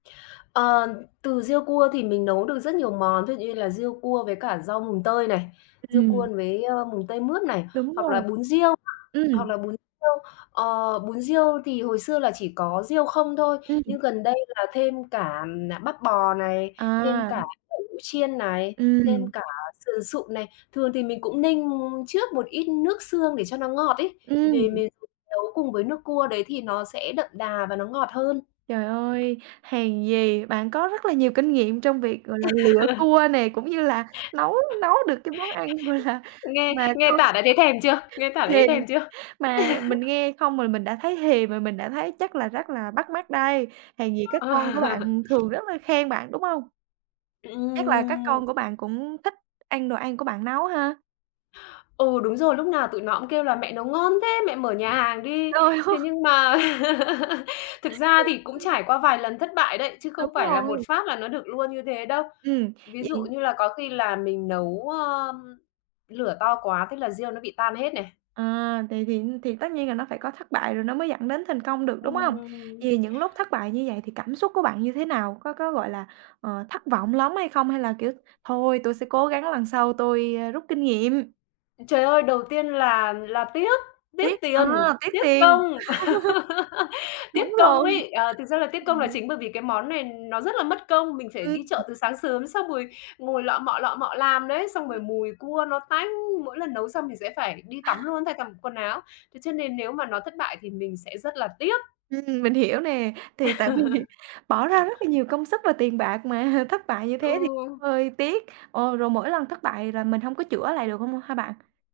Ờ, từ riêu cua thì mình nấu được rất nhiều món, ví dụ như là riêu cua với cả rau mùng tơi này, riêu cua Ừm. với, ờ, mùng tơi, mướp này, Đúng hoặc là rồi. bún riêu hoặc Ừm. là bún riêu, ờ, bún riêu thì hồi xưa là chỉ có riêu không thôi, Ừm. nhưng gần đây là thêm cả, à, bắp bò này, thêm À. cả đậu hũ chiên này, thêm Ừm. cả sườn sụn này. Thường thì mình cũng ninh trước một ít nước xương để cho nó ngọt ấy, về Ừm. mề mình nấu cùng với nước cua đấy thì nó sẽ đậm đà và nó ngọt hơn. Trời ơi! Hèn gì, bạn có rất là nhiều kinh nghiệm trong việc, gọi là, lựa cua nè, cũng như là nấu nấu được cái món ăn, gọi là, Nghe mà nghe không tả đã thấy thèm chưa? Nghe tả đã thấy Thèm. thèm chưa? Mà mình nghe không rồi mình đã thấy thèm rồi, mình đã thấy chắc là rất là bắt mắt đây, hèn gì các Ờ. con của bạn thường rất là khen bạn, đúng không? Chắc là các Ừm. con của bạn cũng thích ăn đồ ăn của bạn nấu ha? Ừ, đúng rồi, lúc nào tụi nó cũng kêu là "Mẹ nấu ngon thế! Mẹ mở nhà hàng đi." Trời ơi! Thế nhưng mà thực ra thì cũng trải qua vài lần thất bại đấy, chứ Đúng không phải là một rồi. phát là nó được luôn như thế đâu. Ừm, Ví dụ vậy như là có khi là mình nấu, ờm, lửa to quá thế là riêu nó bị tan hết này. À, thì thì thì tất nhiên là nó phải có thất bại rồi nó mới dẫn đến thành công được, đúng không? Vậy thì Ừm. những lúc thất bại như vậy thì cảm xúc của bạn như thế nào? Có có, gọi là, ờ, thất vọng lắm hay không hay là, kiểu, thôi tôi sẽ cố gắng lần sau tôi, ờ, rút kinh nghiệm? Trời ơi, đầu tiên là là tiếc, tiếc Tiếc. À! tiền, Tiếc tiếc tiền. công! Đúng Tiếc công rồi, ấy, ờ, thực ra là đúng tiếc công là rồi. chính bởi vì cái món này nó rất là mất công, mình phải đi Ừm. chợ từ sáng sớm xong rồi ngồi lọ mọ, lọ mọ làm đấy, xong rồi Ừm. mùi cua nó tanh! Mỗi lần nấu xong mình sẽ phải đi tắm luôn, thay cả bộ quần áo, thế cho nên nếu mà nó thất bại thì mình sẽ rất là tiếc. Ừm, mình hiểu nè, thì tại vì bỏ ra rất là nhiều công sức và tiền bạc mà thất bại như thế thì Ừ. cũng hơi tiếc. Ờ, rồi mỗi lần thất bại là mình hông có chữa lại được hông ha bạn?